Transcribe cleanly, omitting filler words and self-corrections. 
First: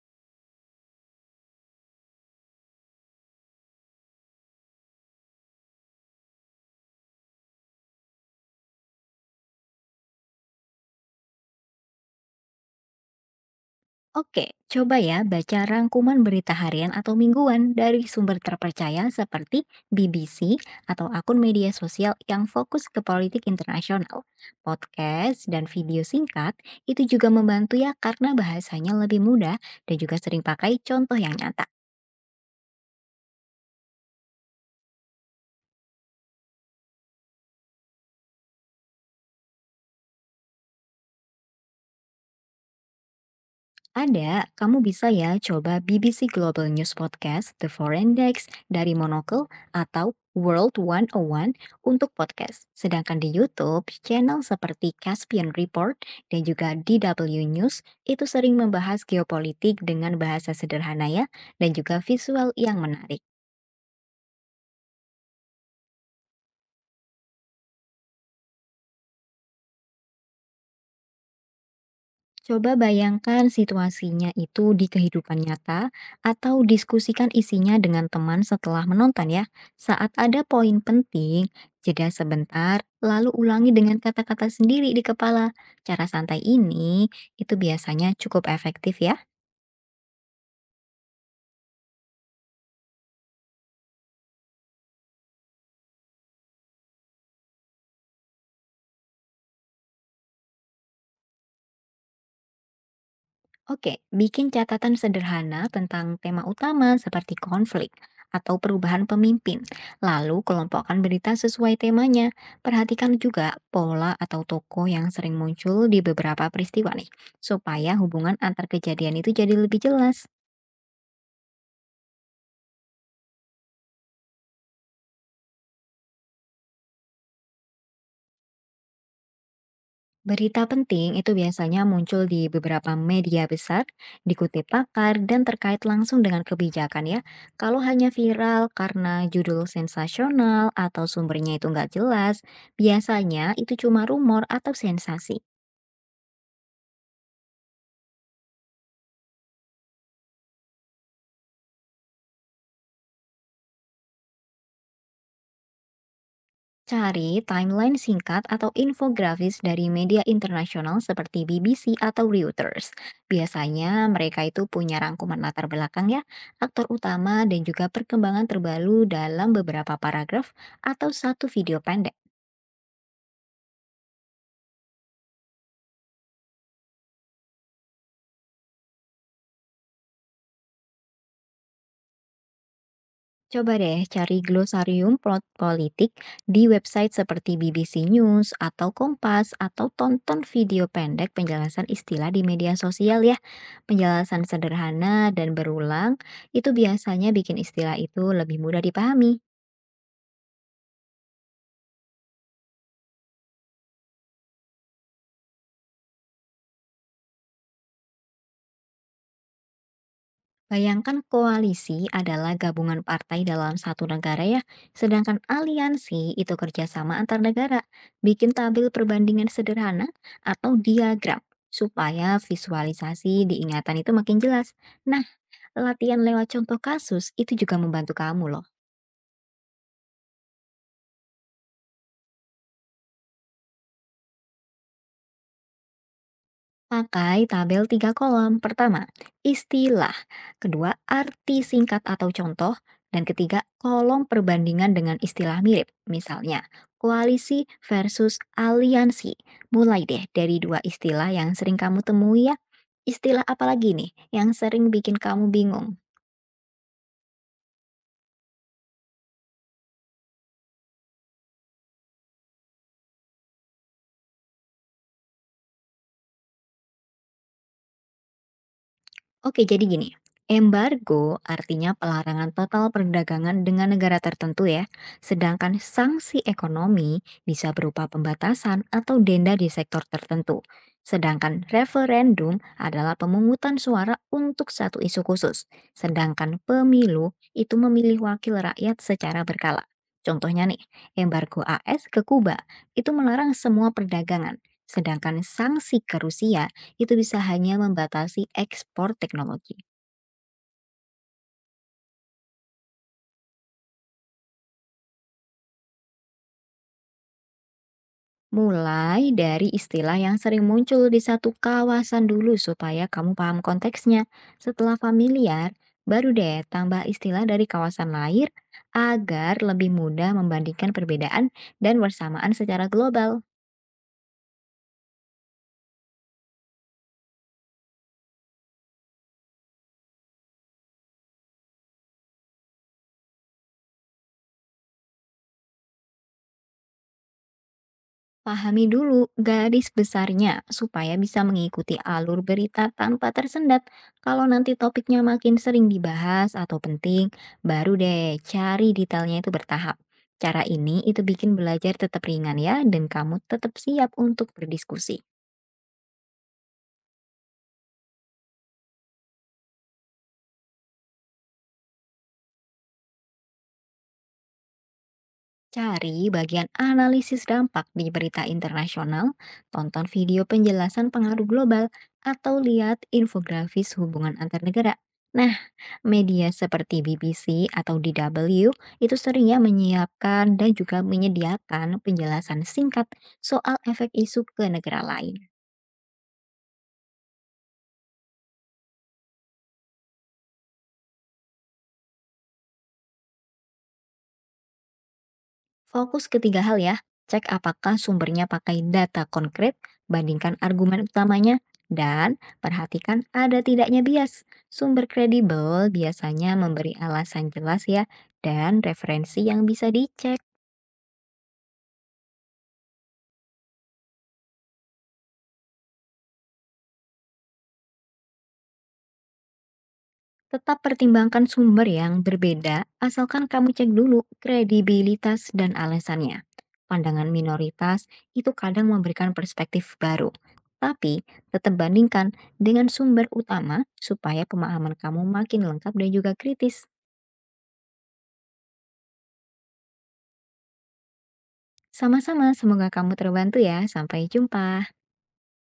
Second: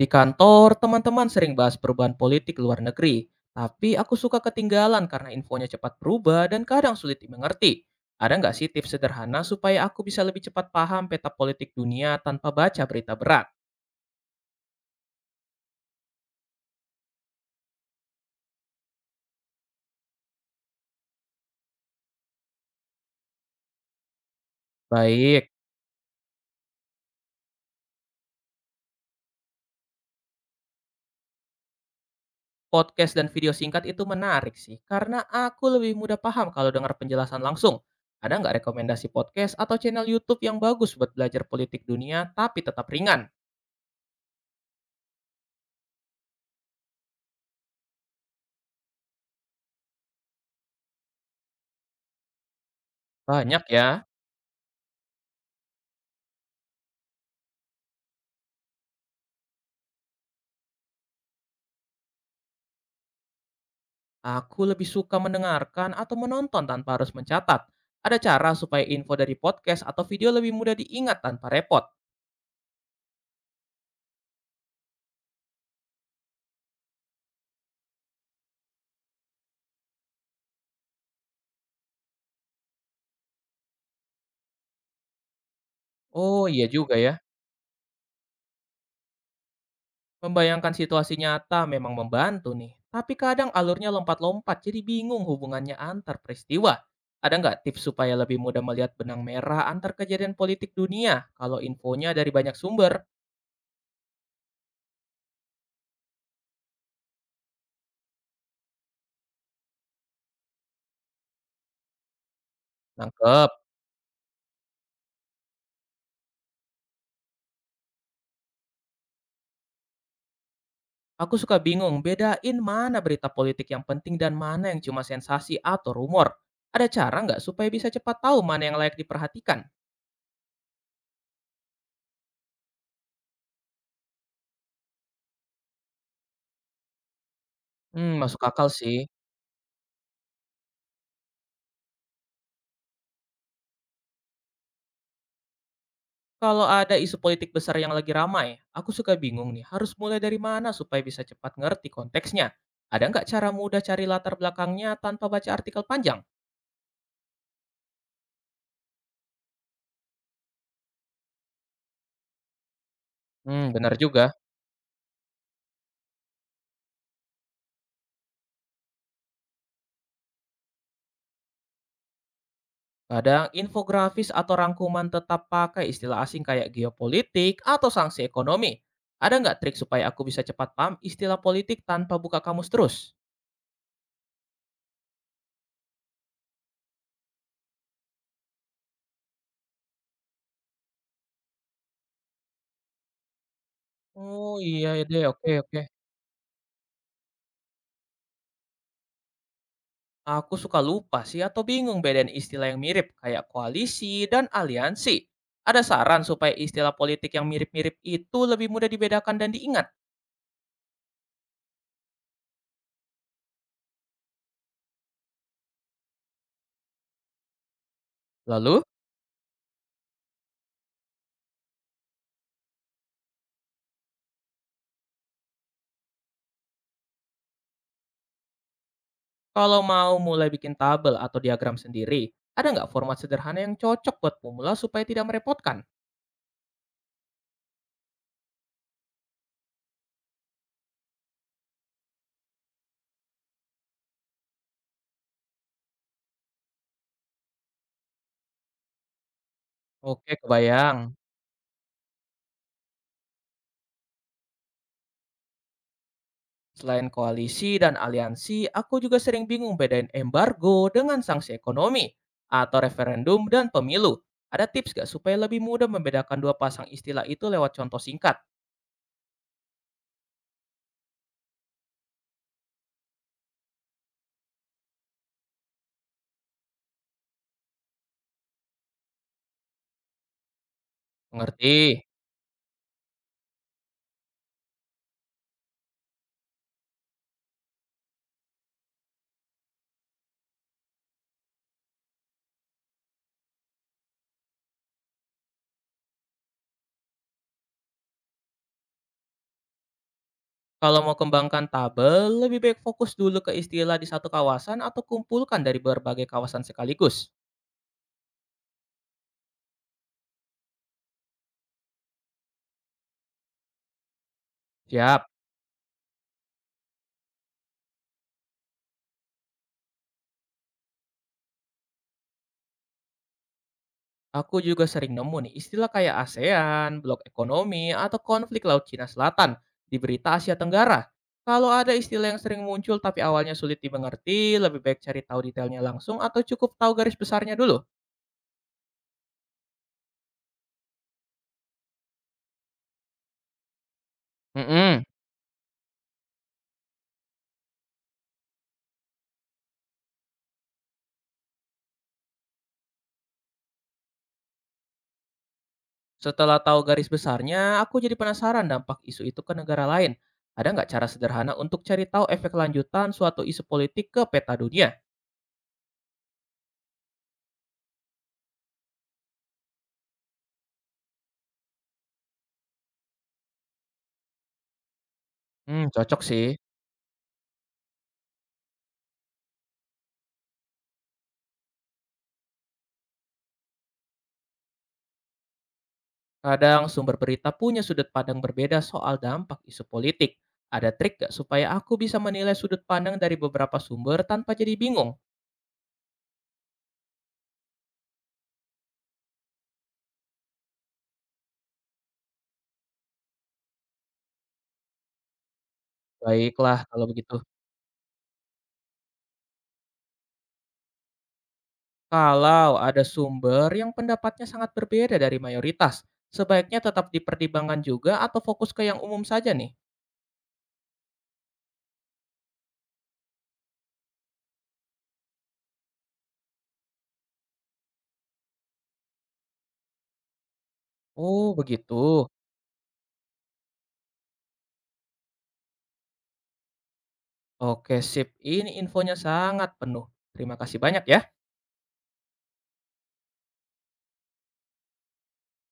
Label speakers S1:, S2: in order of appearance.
S1: Di kantor, teman-teman sering bahas perubahan politik luar negeri, tapi aku suka ketinggalan karena infonya cepat berubah dan kadang sulit dimengerti. Ada nggak sih tips sederhana supaya aku bisa lebih cepat paham peta politik dunia tanpa baca berita berat?
S2: Oke, coba ya baca rangkuman berita harian atau mingguan dari sumber terpercaya seperti BBC atau akun media sosial yang fokus ke politik internasional. Podcast
S1: Baik,
S2: dan video singkat itu juga membantu ya karena bahasanya lebih mudah dan juga sering pakai contoh yang nyata.
S1: podcast dan video singkat itu menarik sih, karena aku lebih mudah paham kalau dengar penjelasan langsung. Ada nggak rekomendasi podcast atau channel YouTube yang bagus buat belajar politik dunia tapi tetap ringan?
S2: Ada, kamu bisa ya coba BBC Global News Podcast, The Foreign Desk dari Monocle atau World 101 untuk podcast. Sedangkan di
S1: Banyak
S2: YouTube,
S1: ya.
S2: channel seperti Caspian Report dan juga DW News itu sering membahas geopolitik dengan bahasa sederhana ya dan juga visual yang menarik.
S1: Aku lebih suka mendengarkan atau menonton tanpa harus mencatat. Ada cara supaya info dari podcast atau video lebih mudah diingat tanpa repot.
S2: Coba bayangkan situasinya itu di kehidupan nyata atau diskusikan isinya dengan teman setelah menonton ya. Saat ada poin penting, jeda sebentar, lalu ulangi dengan kata-kata sendiri di kepala. Cara
S1: Oh
S2: santai
S1: iya juga
S2: ini
S1: ya.
S2: itu biasanya cukup efektif ya.
S1: Membayangkan situasi nyata memang membantu nih. Tapi kadang alurnya lompat-lompat jadi bingung hubungannya antar peristiwa. Ada nggak tips supaya lebih mudah melihat benang merah antar kejadian politik dunia kalau infonya dari banyak sumber?
S2: Oke, bikin catatan sederhana tentang tema utama seperti konflik atau perubahan pemimpin. Lalu kelompokkan berita sesuai temanya. Perhatikan
S1: Nangkep.
S2: juga pola atau tokoh yang sering muncul di beberapa peristiwa nih, supaya hubungan antar kejadian itu jadi lebih jelas.
S1: Aku suka bingung bedain mana berita politik yang penting dan mana yang cuma sensasi atau rumor. Ada cara nggak supaya bisa cepat tahu mana yang layak diperhatikan?
S2: Berita penting itu biasanya muncul di beberapa media besar, dikutip pakar, dan terkait langsung dengan kebijakan ya. Kalau hanya
S1: Hmm, masuk akal
S2: viral
S1: sih.
S2: karena judul sensasional atau sumbernya itu nggak jelas, biasanya itu cuma rumor atau sensasi.
S1: Kalau ada isu politik besar yang lagi ramai, aku suka bingung nih harus mulai dari mana supaya bisa cepat ngerti konteksnya. Ada nggak cara mudah cari latar belakangnya tanpa baca artikel panjang?
S2: Cari timeline singkat atau infografis dari media internasional seperti BBC atau Reuters.
S1: Hmm, benar
S2: Biasanya
S1: juga.
S2: mereka itu punya rangkuman latar belakang ya, aktor utama dan juga perkembangan terbaru dalam beberapa paragraf atau satu video pendek.
S1: Kadang infografis atau rangkuman tetap pakai istilah asing kayak geopolitik atau sanksi ekonomi. Ada nggak trik supaya aku bisa cepat paham istilah politik tanpa buka kamus terus?
S2: Coba deh cari glosarium plot politik di website seperti BBC News atau Kompas atau tonton video pendek penjelasan istilah di media sosial ya. Penjelasan
S1: Oh iya ya
S2: sederhana
S1: deh,
S2: dan
S1: oke oke.
S2: berulang itu biasanya bikin istilah itu lebih mudah dipahami.
S1: Aku suka lupa sih atau bingung bedain istilah yang mirip kayak koalisi dan aliansi. Ada saran supaya istilah politik yang mirip-mirip itu lebih mudah dibedakan dan diingat?
S2: Bayangkan koalisi adalah gabungan partai dalam satu negara ya, sedangkan aliansi itu kerjasama antar negara. Bikin
S1: Lalu,
S2: tabel perbandingan sederhana atau diagram supaya visualisasi diingatan itu makin jelas. Nah, latihan lewat contoh kasus itu juga membantu kamu loh.
S1: kalau mau mulai bikin tabel atau diagram sendiri, ada nggak format sederhana yang cocok buat pemula supaya tidak merepotkan?
S2: Pakai tabel tiga kolom. Pertama, istilah. Kedua, arti singkat atau contoh. Dan ketiga, kolom perbandingan dengan istilah mirip. Misalnya, koalisi versus aliansi. Mulai deh
S1: Oke,
S2: dari dua
S1: kebayang.
S2: istilah yang sering kamu temui ya. Istilah apa lagi nih yang sering bikin kamu bingung?
S1: Selain koalisi dan aliansi, aku juga sering bingung bedain embargo dengan sanksi ekonomi atau referendum dan pemilu. Ada tips gak supaya lebih mudah membedakan dua pasang istilah itu lewat contoh singkat?
S2: Oke, jadi gini. Embargo artinya pelarangan total perdagangan dengan negara tertentu ya. Sedangkan sanksi ekonomi bisa berupa pembatasan atau denda di sektor tertentu. Sedangkan
S1: Mengerti?
S2: referendum adalah pemungutan suara untuk satu isu khusus. Sedangkan pemilu itu memilih wakil rakyat secara berkala. Contohnya nih, embargo AS ke Kuba itu melarang semua perdagangan. Sedangkan sanksi ke Rusia itu bisa hanya membatasi ekspor teknologi.
S1: Kalau mau kembangkan tabel, lebih baik fokus dulu ke istilah di satu kawasan atau kumpulkan dari berbagai kawasan sekaligus.
S2: Mulai dari istilah yang sering muncul di satu kawasan dulu supaya kamu paham konteksnya. Setelah
S1: Siap.
S2: familiar, baru deh tambah istilah dari kawasan lain agar lebih mudah membandingkan perbedaan dan persamaan secara global.
S1: Aku juga sering nemu nih istilah kayak ASEAN, blok ekonomi, atau konflik Laut Cina Selatan di berita Asia Tenggara. Kalau ada istilah yang sering muncul tapi awalnya sulit dimengerti, lebih baik cari tahu detailnya langsung atau cukup tahu garis besarnya dulu.
S2: Pahami dulu garis besarnya supaya bisa mengikuti alur berita tanpa tersendat. Kalau nanti
S1: Mm-mm.
S2: topiknya makin sering dibahas atau penting, baru deh cari detailnya itu bertahap. Cara ini itu bikin belajar tetap ringan ya dan kamu tetap siap untuk berdiskusi.
S1: Setelah tahu garis besarnya, aku jadi penasaran dampak isu itu ke negara lain. Ada nggak cara sederhana untuk cari tahu efek lanjutan suatu isu politik ke peta dunia?
S2: Cari bagian analisis dampak di berita internasional, tonton video penjelasan pengaruh global, atau lihat infografis hubungan antar negara. Nah,
S1: Hmm, cocok sih.
S2: media seperti BBC atau DW itu seringnya menyiapkan dan juga menyediakan penjelasan singkat soal efek isu ke negara lain.
S1: Kadang sumber berita punya sudut pandang berbeda soal dampak isu politik. Ada trik gak supaya aku bisa menilai sudut pandang dari beberapa sumber tanpa jadi bingung?
S2: Fokus ketiga hal ya, cek apakah sumbernya pakai data konkret, bandingkan argumen utamanya, dan perhatikan ada tidaknya bias. Sumber kredibel biasanya
S1: Baiklah,
S2: memberi
S1: kalau begitu.
S2: alasan jelas ya, dan referensi yang bisa dicek.
S1: Kalau ada sumber yang pendapatnya sangat berbeda dari mayoritas, sebaiknya tetap dipertimbangkan juga atau fokus ke yang umum saja nih?
S2: Tetap pertimbangkan sumber yang berbeda, asalkan kamu cek dulu kredibilitas dan alasannya. Pandangan minoritas itu kadang memberikan perspektif baru, tapi
S1: Oh,
S2: tetap
S1: begitu.
S2: bandingkan dengan sumber utama supaya pemahaman kamu makin lengkap dan juga kritis.
S1: Oke, sip. Ini infonya sangat penuh. Terima kasih banyak ya.
S2: Sama-sama, semoga kamu terbantu ya. Sampai jumpa.